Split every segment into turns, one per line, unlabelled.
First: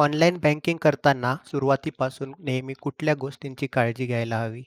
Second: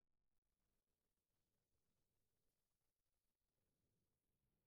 Online banking करताना सुरुवातीपासून नेहमी कुठल्या गोष्टींची काळजी घ्यायला हवी?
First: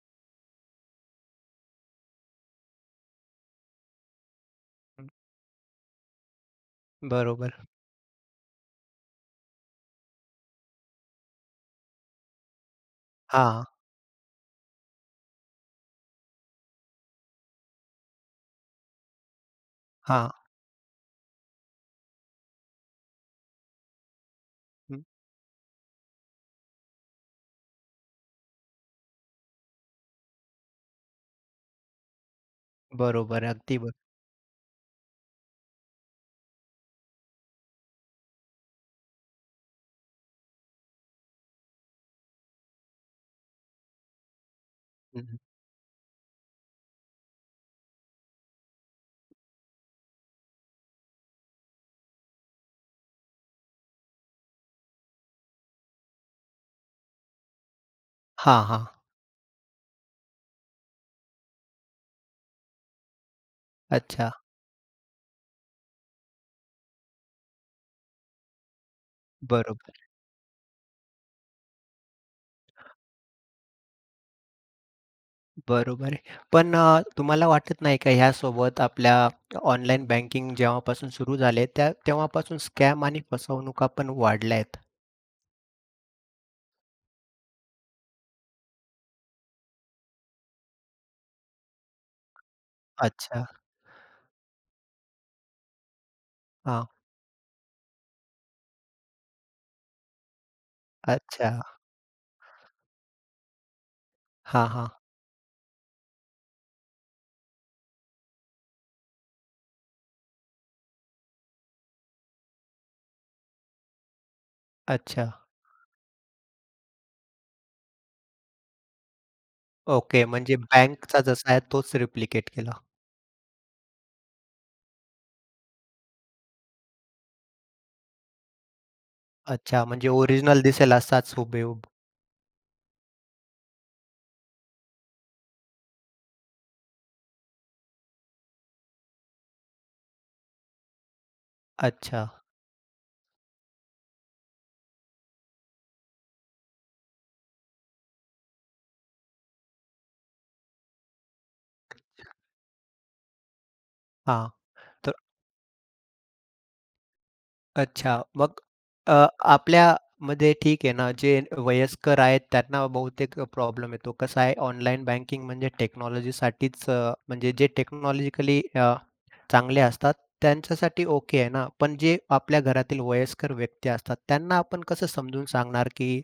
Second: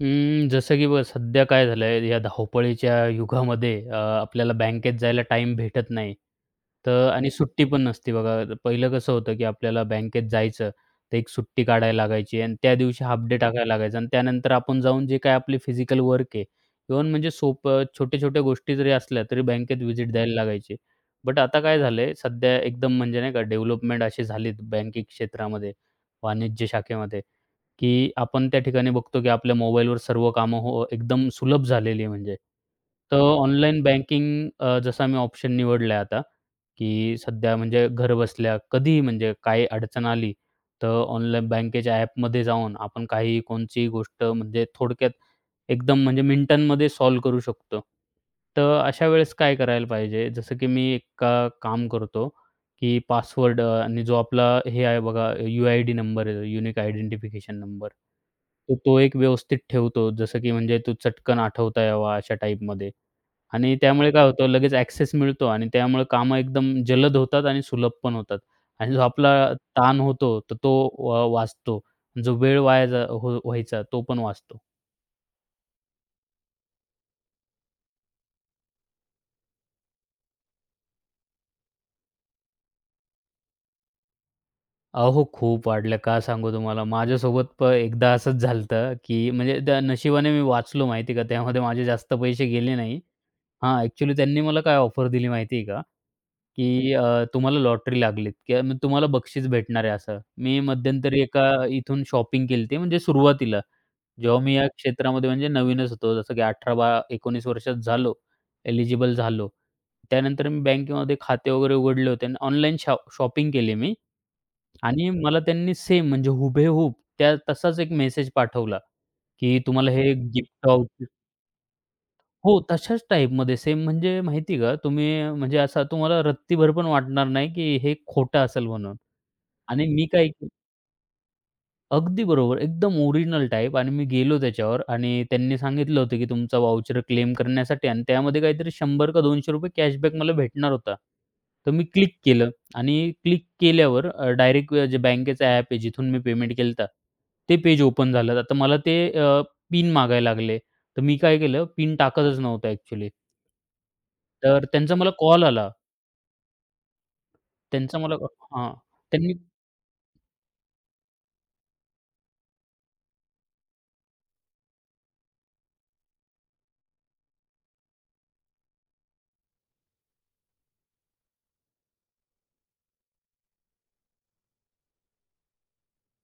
जसं की बघ सध्या काय झालंय या धावपळीच्या युगामध्ये आपल्याला बँकेत
हं,
जायला टाईम भेटत नाही. तर आणि
बरोबर.
सुट्टी पण नसते बघा. तर पहिलं कसं होतं, की आपल्याला बँकेत जायचं, तर एक सुट्टी काढायला लागायची आणि त्या दिवशी हाल्फ डे
हां,
टाकायला लागायचा आणि त्यानंतर आपण जाऊन जे काही आपली फिजिकल वर्क आहे, इव्हन म्हणजे सोपं छोट्या-छोट्या गोष्टी जरी असल्या, तरी बँकेत व्हिजिट
हां.
द्यायला लागायची. बट आता काय झालंय, सध्या एकदम म्हणजे नाही का डेव्हलपमेंट अशी झालीत बँकिंग
हं,
क्षेत्रामध्ये, वाणिज्य शाखेमध्ये. की आपण त्या ठिकाणी बघतो की आपल्या मोबाईलवर सर्व कामं हो एकदम सुलभ झालेली आहे म्हणजे. तर हो.
बरोबर. अगदी
ऑनलाईन
बरोबर.
बँकिंग जसा मी ऑप्शन निवडलाय आता, की सध्या म्हणजे घरबसल्या कधीही म्हणजे काही अडचण आली, तर ऑनलाईन बँकेच्या ॲपमध्ये जाऊन आपण काहीही कोणचीही गोष्ट म्हणजे थोडक्यात
हं, हं.
एकदम म्हणजे मिनिटांमध्ये सॉल्व्ह करू शकतो. तर अशा वेळेस काय करायला पाहिजे? जसं की मी एक काम करतो, की पासवर्ड आणि जो आपला हे आहे बघा यू-आय-डी नंबर आहे, युनिक आयडेंटिफिकेशन नंबर.
हां,
तो
हां.
तो एक व्यवस्थित ठेवतो, जसं की म्हणजे तो चटकन आठवता यावा अशा टाईपमध्ये आणि त्यामुळे काय
अच्छा.
होतं लगेच ॲक्सेस मिळतो आणि त्यामुळे कामं एकदम जलद होतात आणि सुलभ पण होतात आणि जो आपला
बरोबर,
ताण होतो, तर तो वाचतो. जो वेळ वाया जा हो व्हायचा तो पण वाचतो.
बरोबर आहे. पण तुम्हाला वाटत नाही का ह्यासोबत आपल्या ऑनलाईन बँकिंग जेव्हापासून सुरू झाले त्या तेव्हापासून स्कॅम आणि फसवणुका पण वाढल्या आहेत?
अहो, खूप वाढल्या. का सांगू तुम्हाला? माझ्यासोबत एकदा असंच झालं होतं, की म्हणजे त्या नशिबाने मी वाचलो माहिती आहे का? त्यामध्ये माझे जास्त पैसे गेले नाही.
अच्छा.
हां, ॲक्चुअली त्यांनी मला काय ऑफर दिली माहिती आहे का?
हां.
की तुम्हाला लॉटरी लागलीत किंवा मग तुम्हाला बक्षीस भेटणार आहे असं. मी मध्यंतरी एका
अच्छा.
इथून शॉपिंग केलती म्हणजे सुरुवातीला. जेव्हा मी या
हां, हां.
क्षेत्रामध्ये म्हणजे नवीनच होतो. जसं की 18-19 वर्षात झालो, एलिजिबल झालो. त्यानंतर मी बँकेमध्ये खाते वगैरे उघडले होते आणि ऑनलाईन शॉपिंग केली मी आणि
अच्छा.
मला त्यांनी सेम म्हणजे हुबेहूब त्या तसाच एक मेसेज पाठवला, की तुम्हाला हे
ओके. म्हणजे
गिफ्ट
बँकचा जसा आहे तोच रिप्लिकेट
हो,
केला.
तशाच टाईपमध्ये सेम म्हणजे माहिती आहे का, तुम्ही म्हणजे असा तुम्हाला रत्तीभर पण वाटणार नाही, की हे खोटं असेल म्हणून.
अच्छा.
आणि
म्हणजे ओरिजिनल दिसेल असाच हुबेहूब.
अगदी बरोबर, एकदम ओरिजिनल टाईप आणि मी गेलो त्याच्यावर आणि त्यांनी सांगितलं होतं, की तुमचा वाउचर क्लेम करण्यासाठी आणि त्यामध्ये काहीतरी 100 का ₹200 कॅशबॅक मला भेटणार होता. तर मी क्लिक
अच्छा.
केलं आणि क्लिक केल्यावर डायरेक्ट जे बँकेचं ॲप आहे, जिथून मी पेमेंट केलं ते पेज ओपन झालं. आता मला ते पिन मागायला लागले. तर मी काय केलं, पिन टाकतच नव्हता ॲक्चुअली.
हां.
तर त्यांचा मला
तर
कॉल आला. त्यांचा मला
अच्छा. मग
हां.
अ,
त्यांनी
आपल्यामध्ये ठीक आहे ना, जे वयस्कर आहेत त्यांना बहुतेक प्रॉब्लेम येतो. कसं आहे ऑनलाईन बँकिंग म्हणजे टेक्नॉलॉजीसाठीच म्हणजे जे टेक्नॉलॉजिकली चांगले असतात, त्यांच्यासाठी ओके आहे ना, पण जे आपल्या घरातील वयस्कर व्यक्ती असतात, त्यांना आपण कसं समजून सांगणार, की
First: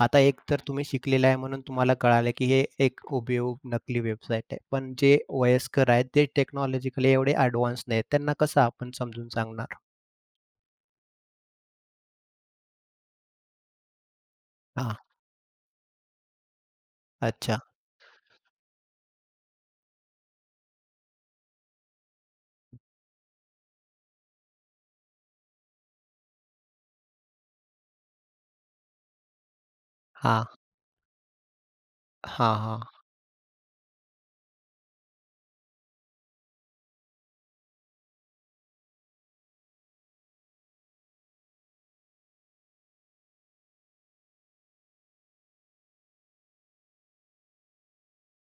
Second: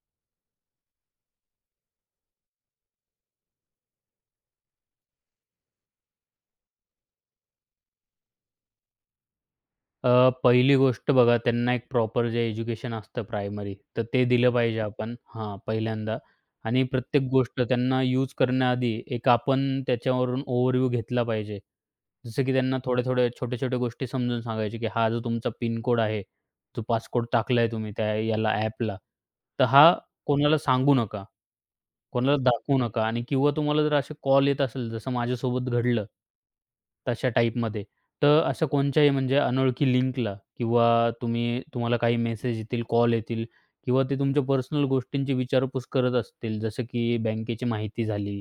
आता एक तर तुम्ही शिकलेला आहे म्हणून तुम्हाला कळालं, की हे एक हुबेहूब नकली वेबसाईट आहे. पण जे वयस्कर आहेत, ते टेक्नॉलॉजिकली एवढे एडव्हान्स नाहीत, त्यांना कसं आपण समजून सांगणार?
पहिली गोष्ट बघा त्यांना एक प्रॉपर जे एज्युकेशन असतं प्रायमरी, तर ते दिलं पाहिजे
हां,
आपण हां, पहिल्यांदा आणि प्रत्येक
अच्छा.
गोष्ट त्यांना यूज करण्याआधी एक आपण त्याच्यावरून ओव्हरव्ह्यू घेतला पाहिजे. जसं की त्यांना थोड्या-थोड्या, छोट्या-छोट्या गोष्टी समजून सांगायचे, की हा जो तुमचा पिन कोड आहे, जो पास टाकलाय तुम्ही त्या याला ॲपला, तर हा
हां,
कोणाला सांगू नका. कोणाला
हां,
दाखवू
हां.
नका आणि किंवा तुम्हाला जर असे कॉल येत असेल, जसं माझ्यासोबत घडलं, तशा टाईपमध्ये, तर अशा कोणत्याही म्हणजे अनोळखी लिंकला किंवा तुम्हाला काही मेसेज येतील, कॉल येतील किंवा ते तुमच्या पर्सनल गोष्टींची विचारपूस करत असतील, जसं की बँकेची माहिती झाली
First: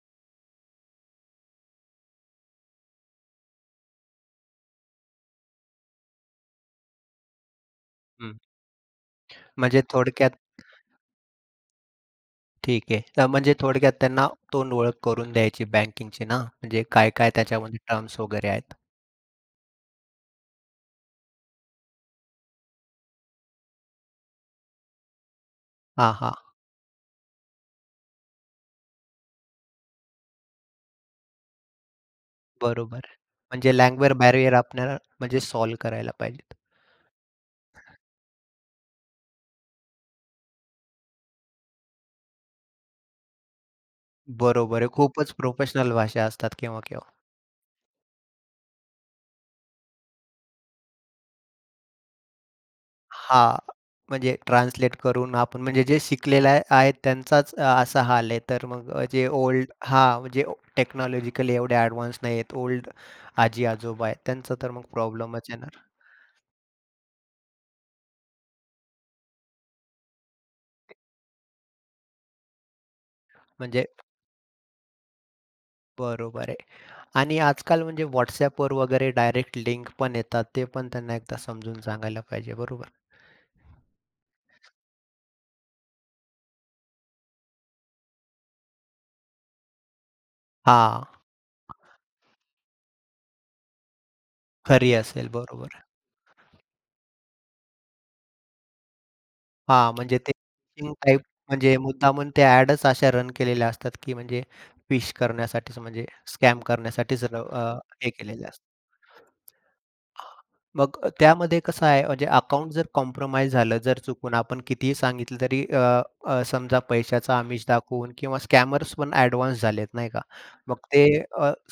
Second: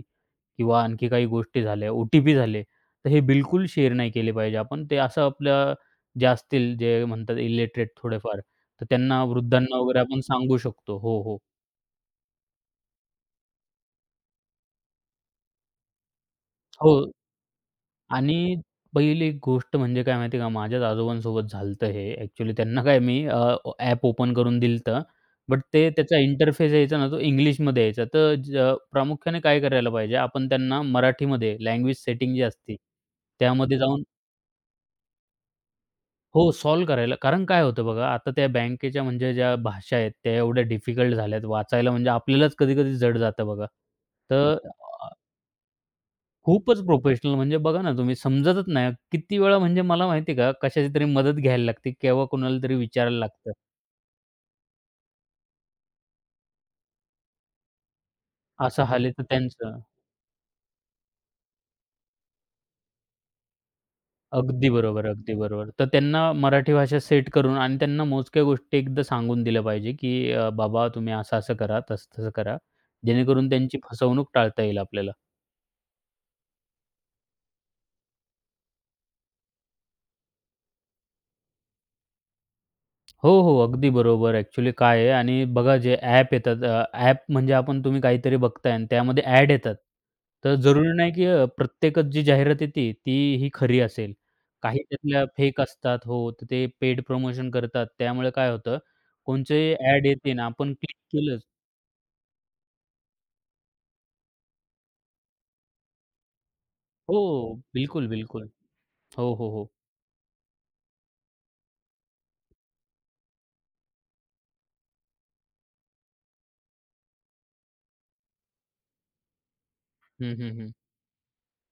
किंवा आणखी काही गोष्टी झाल्या, ओ-टी-पी झाले, तर हे बिलकुल शेअर नाही केले पाहिजे आपण. ते असं आपल्या जे असतील, जे म्हणतात इलिटरेट
हं.
थोडेफार, तर त्यांना वृद्धांना
म्हणजे
वगैरे आपण
थोडक्यात
सांगू शकतो. हो, हो.
ठीक आहे. तर म्हणजे थोडक्यात त्यांना तोंडओळख करून द्यायची बँकिंगची ना, म्हणजे
हो.
काय-काय त्याच्यामध्ये टर्म्स
आणि
वगैरे आहेत.
पहिली एक गोष्ट म्हणजे काय माहिती आहे का, माझ्याच आजोबांसोबत झालं हे. ॲक्चुअली त्यांना काय मी ॲप ओपन करून दिलं बट ते
हां,
त्याचा
हां.
इंटरफेस यायचा ना, तो इंग्लिशमध्ये यायचा. तर प्रामुख्याने काय करायला पाहिजे, आपण त्यांना मराठीमध्ये लँग्वेज सेटिंग जी असते,
बरोबर. म्हणजे
त्यामध्ये जाऊन
लँग्वेज बॅरियर आपल्याला म्हणजे सॉल्व्ह करायला
हो,
पाहिजेत.
सॉल्व्ह करायला. कारण काय होतं बघा, आता त्या बँकेच्या म्हणजे ज्या भाषा आहेत, त्या एवढ्या डिफिकल्ट झाल्यात वाचायला, म्हणजे आपल्यालाच कधी-कधी जड जातं बघा. तर
बरोबर आहे. खूपच प्रोफेशनल भाषा असतात
खूपच
केव्हा-केव्हा.
प्रोफेशनल म्हणजे बघा ना तुम्ही समजतच नाही. किती वेळा म्हणजे मला माहिती आहे का कशाची तरी मदत घ्यायला लागते किंवा कोणाला तरी विचारायला लागतं.
हां. म्हणजे ट्रान्सलेट करून आपण म्हणजे जे शिकलेले आहेत त्यांचाच असा हाल आहे. तर
असं
मग
हाल आहे तर
जे ओल्ड
त्यांचं.
हां, म्हणजे टेक्नॉलॉजिकली एवढे ॲडव्हान्स नाही आहेत. ओल्ड आजी-आजोबा आहेत त्यांचा
अगदी
तर मग
बरोबर, अगदी
प्रॉब्लेमच
बरोबर.
येणार.
तर त्यांना मराठी भाषा सेट करून आणि त्यांना मोजक्या गोष्टी एकदा सांगून दिल्या पाहिजे, की "बाबा तुम्ही असं-असं करा, तसं-तसं करा." जेणेकरून त्यांची
म्हणजे
फसवणूक टाळता येईल आपल्याला.
बरोबर आहे. आणि आजकाल म्हणजे WhatsAppवर वगैरे डायरेक्ट लिंक पण येतात. ते पण त्यांना एकदा समजून सांगायला पाहिजे. बरोबर.
हो, हो. अगदी बरोबर. ॲक्चुअली काय आहे आणि बघा जे ॲप येतात ॲप म्हणजे आपण तुम्ही काहीतरी बघताय आणि त्यामध्ये ॲड येतात. तर जरुरी
हां.
नाही की प्रत्येकच जी जाहिरात येते ती ही खरी असेल. काही
खरी
त्यातल्या
असेल.
फेक
बरोबर.
असतात. हो, तर ते पेड प्रमोशन करतात. त्यामुळे काय होतं, कोणचे
हां,
ॲड
म्हणजे ते
येते ना आपण
फिशिंग
क्लिक
टाइप
केलंच
म्हणजे मुद्दामून ते ॲडच अशा रन केलेल्या असतात, की म्हणजे फिश करण्यासाठीच म्हणजे स्कॅम
हो,
करण्यासाठीच
बिलकुल,
हे केलेले
बिलकुल.
असतात.
हो, हो, हो.
मग त्यामध्ये कसं आहे म्हणजे अकाउंट जर कॉम्प्रोमाईज झालं, जर चुकून आपण कितीही सांगितलं तरी अ, अ, समजा पैशाचं आमिष दाखवून किंवा स्कॅमर्स पण ॲडव्हान्स झालेत नाही का?
हं, हं, हं.
मग ते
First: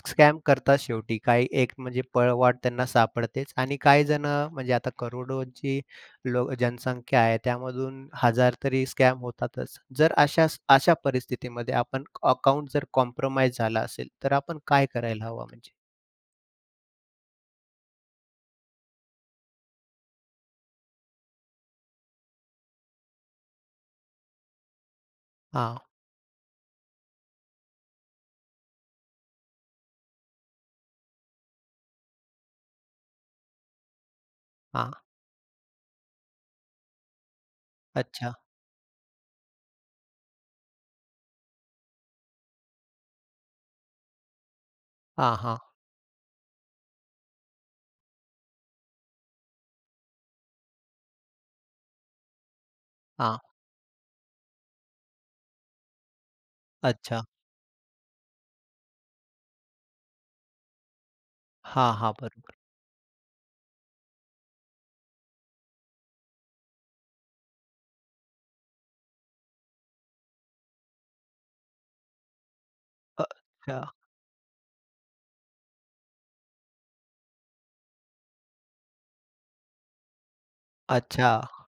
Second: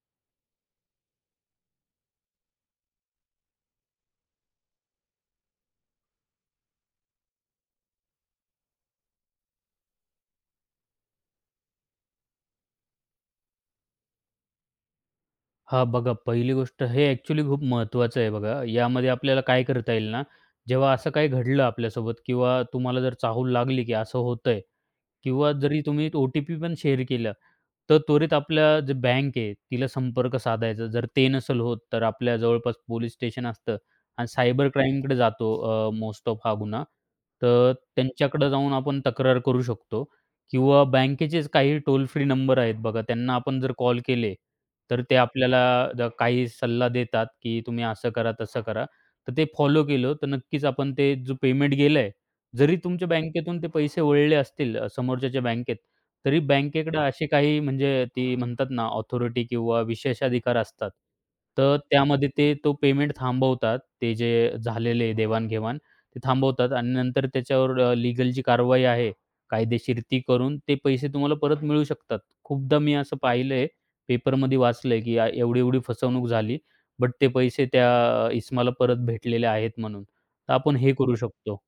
स्कॅम करतात शेवटी. काही एक म्हणजे पळवाट त्यांना सापडतेच आणि काही जणं म्हणजे आता करोडोंची लो जनसंख्या आहे त्यामधून हजार तरी स्कॅम होतातच. जर अशा अशा परिस्थितीमध्ये आपण अकाउंट जर कॉम्प्रोमाईज झाला असेल, तर आपण काय करायला हवं म्हणजे?
हां, बघा पहिली गोष्ट हे ॲक्चुअली खूप महत्त्वाचं आहे बघा. यामध्ये आपल्याला काय करता येईल ना, जेव्हा असं काही घडलं आपल्यासोबत किंवा तुम्हाला जर चाहूल लागली की असं होतंय, किंवा
हां,
जरी तुम्ही ओ-टी-पी पण शेअर केलं, तर त्वरित आपल्या जे बँक आहे तिला संपर्क साधायचा. जर ते नसेल होत, तर आपल्या जवळपास पोलीस स्टेशन असतं आणि सायबर
हां.
क्राईमकडे जातो मोस्ट ऑफ हा गुन्हा. तर
अच्छा.
त्यांच्याकडे जाऊन आपण तक्रार करू शकतो किंवा बँकेचेच काही टोल फ्री नंबर आहेत बघा, त्यांना आपण जर कॉल केले, तर ते
हां, हां.
आपल्याला काही सल्ला देतात, की तुम्ही असं करा, तसं करा. तर ते फॉलो केलं, तर नक्कीच आपण ते जो पेमेंट गेलं जरी तुमच्या
हां,
बँकेतून ते पैसे वळले असतील समोरच्याच्या बँकेत, तरी बँकेकडे
अच्छा.
अशी काही म्हणजे ती म्हणतात ना ऑथॉरिटी किंवा विशेषाधिकार असतात. तर
हां, हां,
त्यामध्ये ते
बरोबर.
तो पेमेंट थांबवतात. ते जे झालेले देवाण ते थांबवतात आणि नंतर त्याच्यावर लीगल जी कारवाई आहे कायदेशीर ती करून ते पैसे तुम्हाला परत मिळू शकतात. खूपदा मी असं पाहिलंय
अच्छा,
पेपरमध्ये वाचलंय, की एवढी-एवढी फसवणूक झाली, बट ते पैसे त्या इस्माला परत भेटलेले आहेत म्हणून. तर आपण हे करू
अच्छा.
शकतो.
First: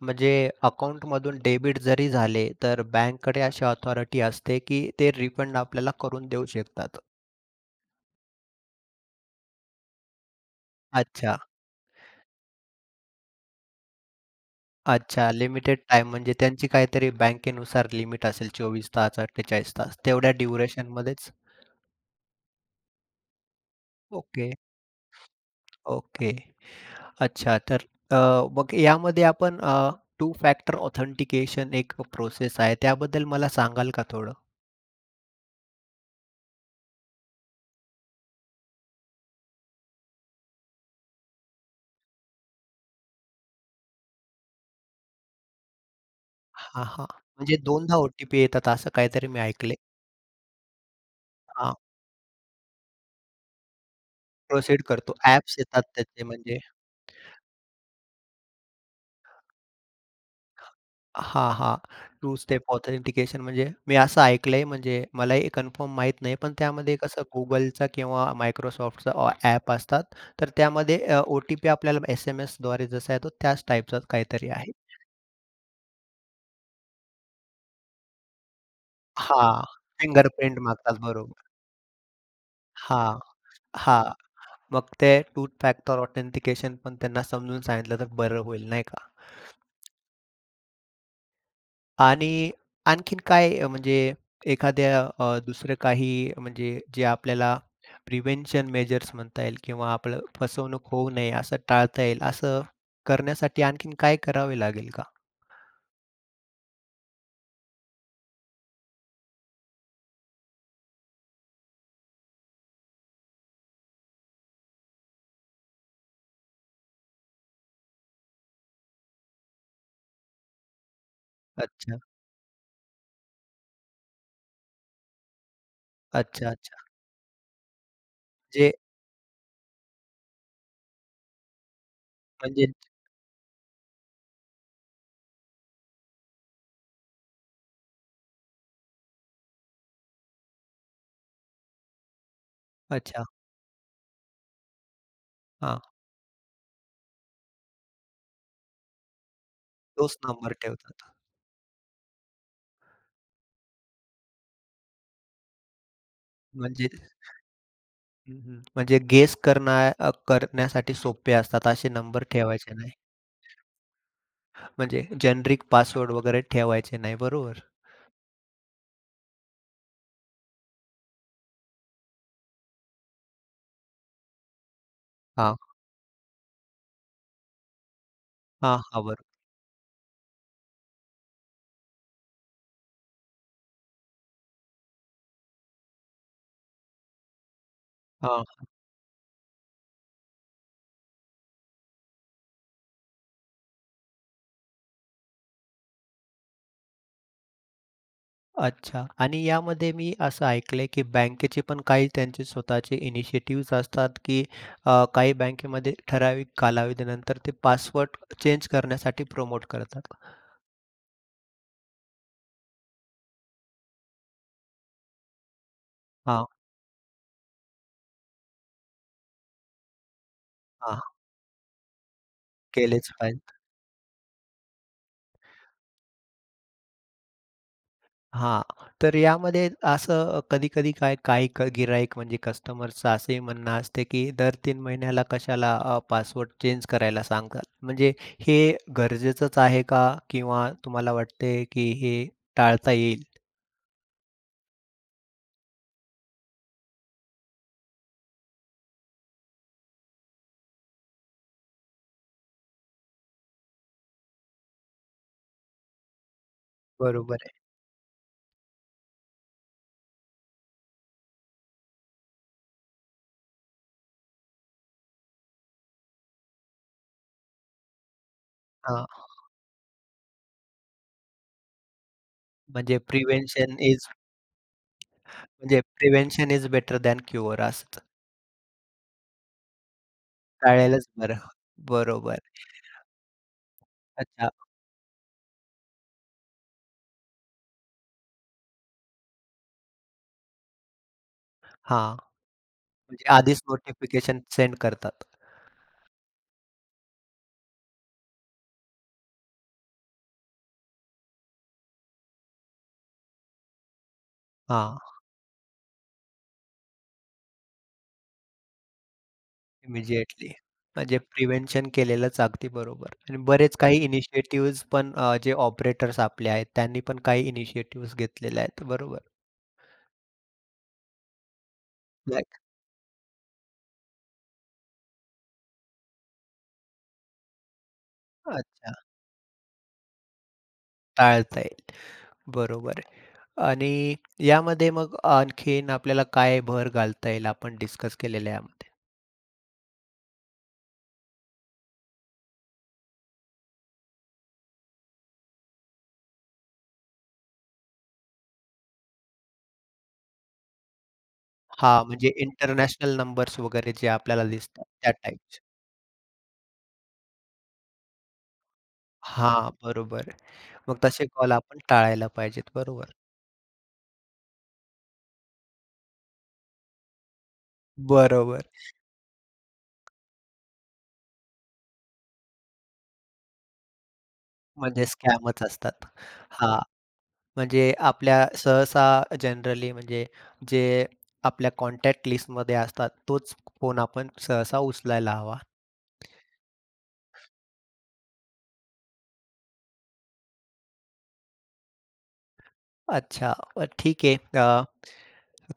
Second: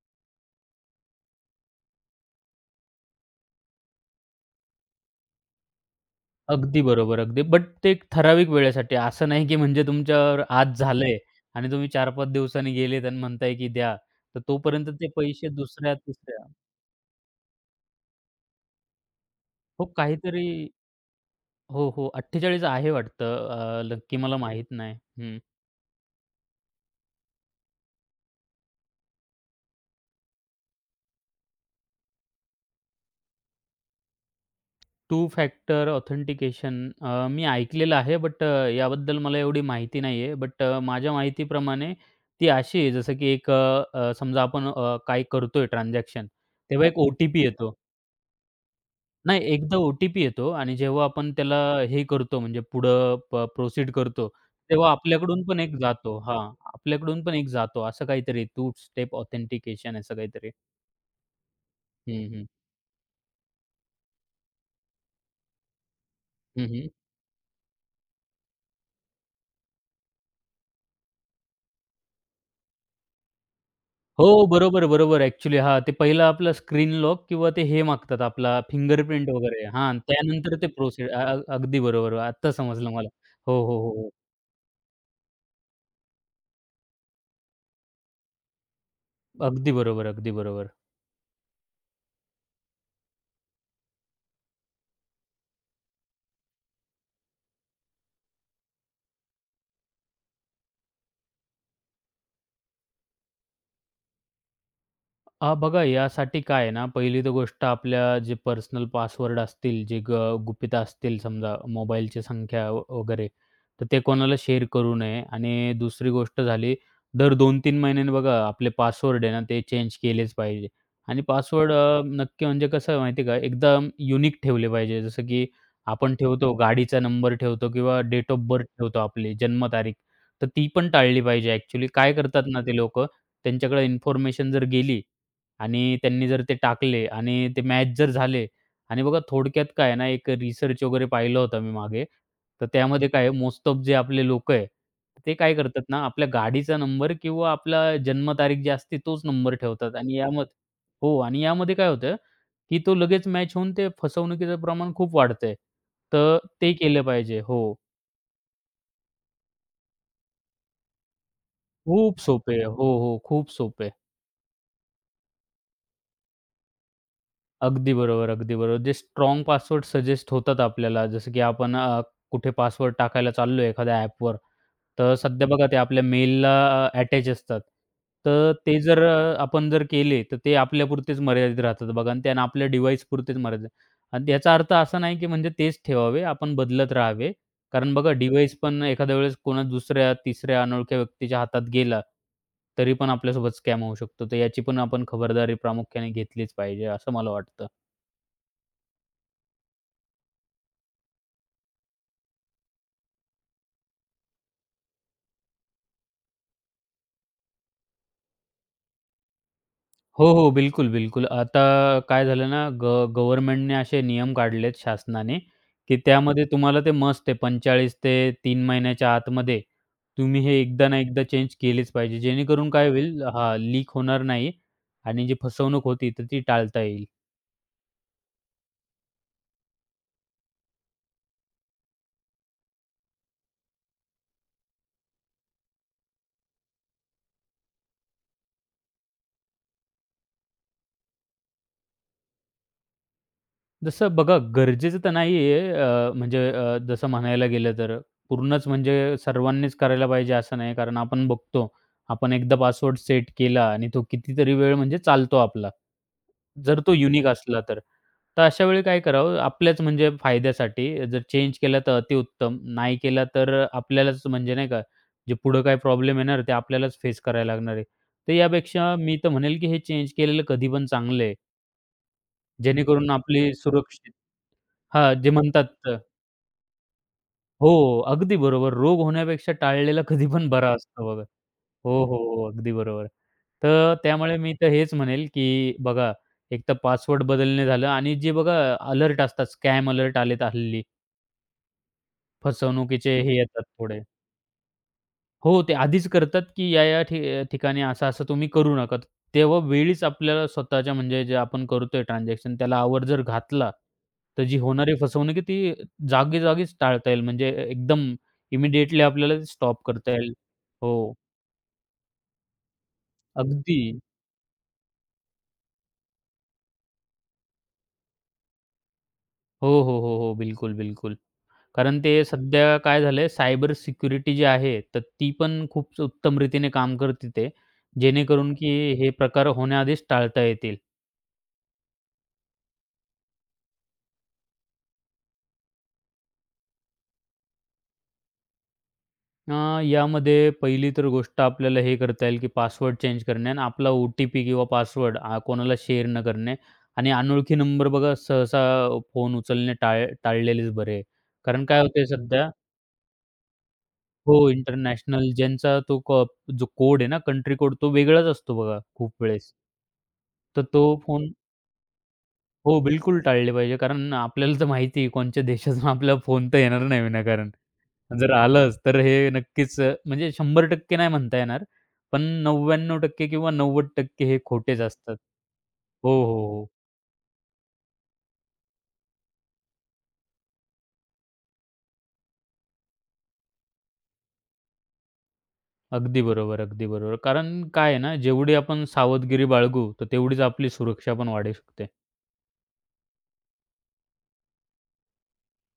म्हणजे अकाउंटमधून डेबिट जरी झाले, तर बँककडे अशी अथॉरिटी असते, की ते रिफंड आपल्याला करून देऊ
अगदी
शकतात.
बरोबर, अगदी. बट ते एक ठराविक वेळेसाठी. असं नाही, की म्हणजे तुमच्यावर आज झालंय
अच्छा,
आणि तुम्ही 4-5 दिवसांनी गेलेत आणि म्हणताय, की द्या. तर तोपर्यंत ते
अच्छा.
पैसे
लिमिटेड टाईम म्हणजे
दुसऱ्या-तिसऱ्या
त्यांची काहीतरी बँकेनुसार लिमिट असेल 24 तास, 48
हो,
तास तेवढ्या
काहीतरी
ड्युरेशनमध्येच?
हो, हो. 48 आहे वाटतं. नक्की मला
ओके,
माहीत नाही. हं.
ओके. अच्छा तर अ, मग यामध्ये आपण टू फॅक्टर ऑथेंटिकेशन एक प्रोसेस आहे, त्याबद्दल मला सांगाल का थोडं?
टू फॅक्टर ऑथेंटिकेशन मी ऐकलेलं आहे, बट याबद्दल मला एवढी माहिती नाहीये. बट माझ्या माहितीप्रमाणे ती अशी आहे, जसं की एक अ, अ, समजा आपण काही करतोय ट्रान्झॅक्शन,
हां,
तेव्हा एक
हां.
ओ-टी-पी
म्हणजे
येतो.
दोनदा ओ-टी-पी येतात असं काहीतरी
नाही
मी
एकदा
ऐकलंय.
ओ-टी-पी येतो आणि जेव्हा आपण त्याला
हां,
हे करतो म्हणजे पुढं प्रोसीड करतो,
प्रोसीड
तेव्हा
करतो.
आपल्याकडून
ॲप्स
पण एक
येतात
जातो
त्याचे
हां,
म्हणजे
आपल्याकडून पण एक जातो असं काहीतरी टू स्टेप ऑथेंटिकेशन असं काहीतरी.
हां, हां.
हं,
टू
हं.
स्टेप ऑथेंटिकेशन म्हणजे मी असं ऐकलंय म्हणजे मलाही कन्फर्म माहीत नाही. पण
हं, हं.
त्यामध्ये कसं Googleचा किंवा Microsoftचा ॲप असतात. तर त्यामध्ये ओ-टी-पी आपल्याला एस-एम-एसद्वारे जसा येतो त्याच टाईपचाच
हो,
काहीतरी आहे.
बरोबर. ॲक्चुअली हां, ते पहिलं आपलं स्क्रीन लॉक किंवा ते हे मागतात आपला फिंगरप्रिंट
हां,
वगैरे हां, आणि त्यानंतर
फिंगरप्रिंट
ते
मागतात.
प्रोसीड अ, अ,
बरोबर.
अगदी बरोबर. आत्ता समजलं मला.
हां,
हो, हो, हो,
हां.
हो.
मग ते टू फॅक्टर ऑथेंटिकेशन पण त्यांना समजून सांगितलं तर बरं होईल नाही का?
अगदी बरोबर.
आणि आणखीन काय म्हणजे दुसरं काही म्हणजे जे आपल्याला प्रिव्हेंशन मेजर्स म्हणता येईल किंवा आपलं फसवणूक होऊ नये असं टाळता येईल, असं करण्यासाठी आणखीन काय करावे लागेल का?
बघा यासाठी काय आहे ना, पहिली तर गोष्ट आपल्या जे पर्सनल पासवर्ड असतील, जे गुपितं असतील समजा मोबाईलची संख्या वगैरे, तर ते कोणाला शेअर करू नये आणि दुसरी गोष्ट झाली, दर 2-3 महिन्यांनी बघा आपले पासवर्ड आहे ना, ते चेंज केलेच पाहिजे आणि पासवर्ड
अच्छा,
नक्की म्हणजे कसं आहे माहिती आहे का, एकदम युनिक ठेवले पाहिजे. जसं की आपण
अच्छा,
ठेवतो
अच्छा.
गाडीचा नंबर ठेवतो किंवा डेट ऑफ बर्थ
जे
ठेवतो आपली जन्मतारीख, तर ती पण टाळली पाहिजे ॲक्चुअली. काय करतात ना
म्हणजे
ते लोकं, त्यांच्याकडे इन्फॉर्मेशन जर गेली आणि त्यांनी जर ते टाकले आणि ते मॅच जर झाले आणि बघा थोडक्यात काय आहे ना, एक रिसर्च वगैरे पाहिलं होतं मी मागे. तर त्यामध्ये
अच्छा,
काय आहे, मोस्ट ऑफ जे आपले लोक आहे, ते काय
हां.
करतात ना, आपल्या गाडीचा नंबर किंवा आपला जन्मतारीख जी असते तोच नंबर ठेवतात आणि
तोच नंबर
यामध्ये
ठेवतात.
हो आणि यामध्ये काय होतं, की तो लगेच मॅच होऊन ते फसवणुकीचं प्रमाण खूप वाढतंय. तर ते
म्हणजे
केलं पाहिजे. हो.
हं, हं. म्हणजे गेस करण्यासाठी सोपे असतात असे
खूप
नंबर
सोपे आहे.
ठेवायचे
हो,
नाही.
हो. खूप सोपे आहे.
म्हणजे जेनेरिक पासवर्ड वगैरे ठेवायचे नाही, बरोबर?
अगदी बरोबर. जे स्ट्राँग पासवर्ड सजेस्ट होतात आपल्याला, जसं की आपण कुठे पासवर्ड टाकायला चाललोय एखाद्या ॲपवर, तर सध्या
हां.
बघा ते आपल्या मेलला अटॅच असतात. तर
हां,
ते
हां.
जर
बरोबर.
आपण जर केले, तर ते आपल्यापुरतेच मर्यादित राहतात बघा आणि त्यानं आपल्या डिव्हाइसपुरतेच मर्यादित आणि याचा अर्थ असा नाही, की म्हणजे तेच ठेवावे, आपण बदलत राहावे. कारण बघा
हां.
डिव्हाइस पण एखाद्या वेळेस कोणा दुसऱ्या, तिसऱ्या अनोळख्या व्यक्तीच्या हातात गेला, तरी पण आपल्यासोबत स्कॅम होऊ शकतो. तर याची पण आपण खबरदारी प्रामुख्याने घेतलीच पाहिजे, असं मला वाटतं.
अच्छा आणि यामध्ये मी असं ऐकलंय, की बँकेचे पण काही त्यांचे स्वतःचे इनिशिएटिव्हज असतात, की काही बँकेमध्ये ठराविक कालावधीनंतर ते पासवर्ड चेंज करण्यासाठी प्रमोट करतात.
हो, हो. बिलकुल. आता काय झालं ना गव्हर्नमेंटने असे नियम काढलेत शासनाने, की त्यामध्ये
हां,
तुम्हाला ते मस्ट आहे 45 ते 3 महिन्याच्या आतमध्ये तुम्ही हे एकदा ना
हां.
एकदा चेंज केलेच पाहिजे. जेणेकरून काय
केलेच
होईल हां,
पाहिजे.
लीक होणार नाही आणि जी फसवणूक होती तर ती टाळता येईल.
हां, तर यामध्ये असं कधी-कधी काही गिराईक म्हणजे कस्टमरचं असंही म्हणणं असते, की दर 3 महिन्याला कशाला पासवर्ड चेंज करायला सांगतात. म्हणजे हे गरजेचंच आहे का? किंवा तुम्हाला वाटते, की हे टाळता येईल?
जसं बघा, गरजेचं तर नाही आहे म्हणजे जसं म्हणायला गेलं तर पूर्णच म्हणजे सर्वांनीच करायला पाहिजे असं नाही. कारण आपण बघतो, आपण एकदा पासवर्ड सेट केला आणि तो कितीतरी वेळ म्हणजे चालतो आपला. जर तो युनिक
बरोबर
असला
आहे.
तर. तर अशा वेळी काय करावं आपल्याच म्हणजे फायद्यासाठी जर चेंज केला तर अतिउत्तम, नाही केला तर आपल्यालाच म्हणजे नाही का, जे पुढं काय प्रॉब्लेम येणार ते आपल्यालाच फेस करायला लागणार आहे. तर यापेक्षा
हां.
मी तर म्हणेल, की हे चेंज केलेलं कधी पण चांगलं आहे.
म्हणजे
जेणेकरून आपली
प्रिव्हेन्शन इज
सुरक्षित हां, जे
म्हणजे
म्हणतात
prevention is better than cure
हो,
असतं.
अगदी बरोबर. रोग होण्यापेक्षा टाळलेला कधी पण बरा असतो
टाळलेलंच
बघा.
बरं.
हो, हो,
बरोबर.
हो. अगदी बरोबर. तर त्यामुळे
अच्छा.
मी तर हेच म्हणेल, की बघा एक तर पासवर्ड बदलणे झालं आणि जे बघा अलर्ट असतात, स्कॅम अलर्ट आलेत हल्ली
हां.
फसवणुकीचे
म्हणजे
हे
आधीच
येतात थोडे.
नोटिफिकेशन सेंड करतात.
हो, ते आधीच करतात, की या-या ठि ठिकाणी असं-असं तुम्ही करू नका. तेव्हा वेळीच आपल्याला स्वतःच्या म्हणजे जे आपण करतोय ट्रान्झॅक्शन त्याला आवर जर घातला, तर जी होणारी
हां.
फसवणूक आहे ती जागी-जागीच टाळता येईल. म्हणजे एकदम इमिडिएटली आपल्याला स्टॉप करता येईल.
इमिडिएटली.
हो,
म्हणजे प्रिव्हेन्शन केलेलंच अगदी बरोबर. आणि बरेच
अगदी.
काही इनिशिएटिव्हज पण जे ऑपरेटर्स आपले आहेत, त्यांनी पण काही इनिशिएटिव्हज घेतलेले आहेत. बरोबर.
हो. बिलकुल. कारण ते
लाइक
सध्या काय झालंय सायबर सिक्युरिटी जी आहे, तर ती पण खूप उत्तम रीतीने काम करते ते. जेणेकरून की
अच्छा.
हे प्रकार होण्याआधीच टाळता येतील.
टाळता येईल. बरोबर आणि यामध्ये मग आणखीन आपल्याला काय भर घालता येईल आपण डिस्कस केलेल्या यामध्ये?
अ, यामध्ये पहिली तर गोष्ट आपल्याला हे करता येईल, की पासवर्ड चेंज करणे आणि आपला ओ-टी-पी किंवा पासवर्ड कोणाला शेअर न करणे आणि अनोळखी नंबर बघा सहसा फोन उचलणे टाळलेलेच बरे. कारण काय होतंय
हां,
हं.
म्हणजे
सध्या
इंटरनॅशनल नंबर्स वगैरे जे
हो,
आपल्याला दिसतात त्या
इंटरनॅशनल
टाइप्स.
ज्यांचा तो को जो कोड आहे ना, कंट्री कोड तो वेगळाच असतो बघा खूप वेळेस.
हां, बरोबर.
तर तो
मग तसे
फोन
कॉल आपण टाळायला पाहिजेत.
हो,
बरोबर.
बिलकुल टाळले पाहिजे. कारण आपल्याला तर माहिती आहे कोणच्या देशातून आपल्याला फोन तर येणार नाही विनाकारण. जर
बरोबर.
आलंच, तर हे नक्कीच म्हणजे 100% नाही म्हणता येणार, पण 99% किंवा 90% हे खोटेच
म्हणजे
असतात.
स्कॅमच असतात.
हो.
हां, म्हणजे आपल्या सहसा जनरली म्हणजे जे आपल्या कॉन्टॅक्ट लिस्टमध्ये असतात तोच फोन आपण सहसा उचलायला हवा.
अगदी बरोबर. कारण काय आहे ना, जेवढी आपण सावधगिरी बाळगू, तर तेवढीच आपली सुरक्षा पण वाढू शकते.
अच्छा, ठीक आहे.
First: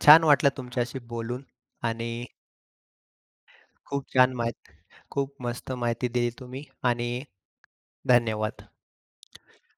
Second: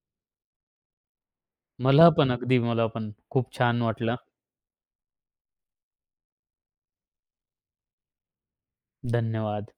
छान वाटलं तुमच्याशी बोलून
मला
आणि
पण, अगदी मला पण. खूप छान
खूप
वाटलं.
छान माहिती खूप मस्त माहिती दिली तुम्ही आणि धन्यवाद.
धन्यवाद.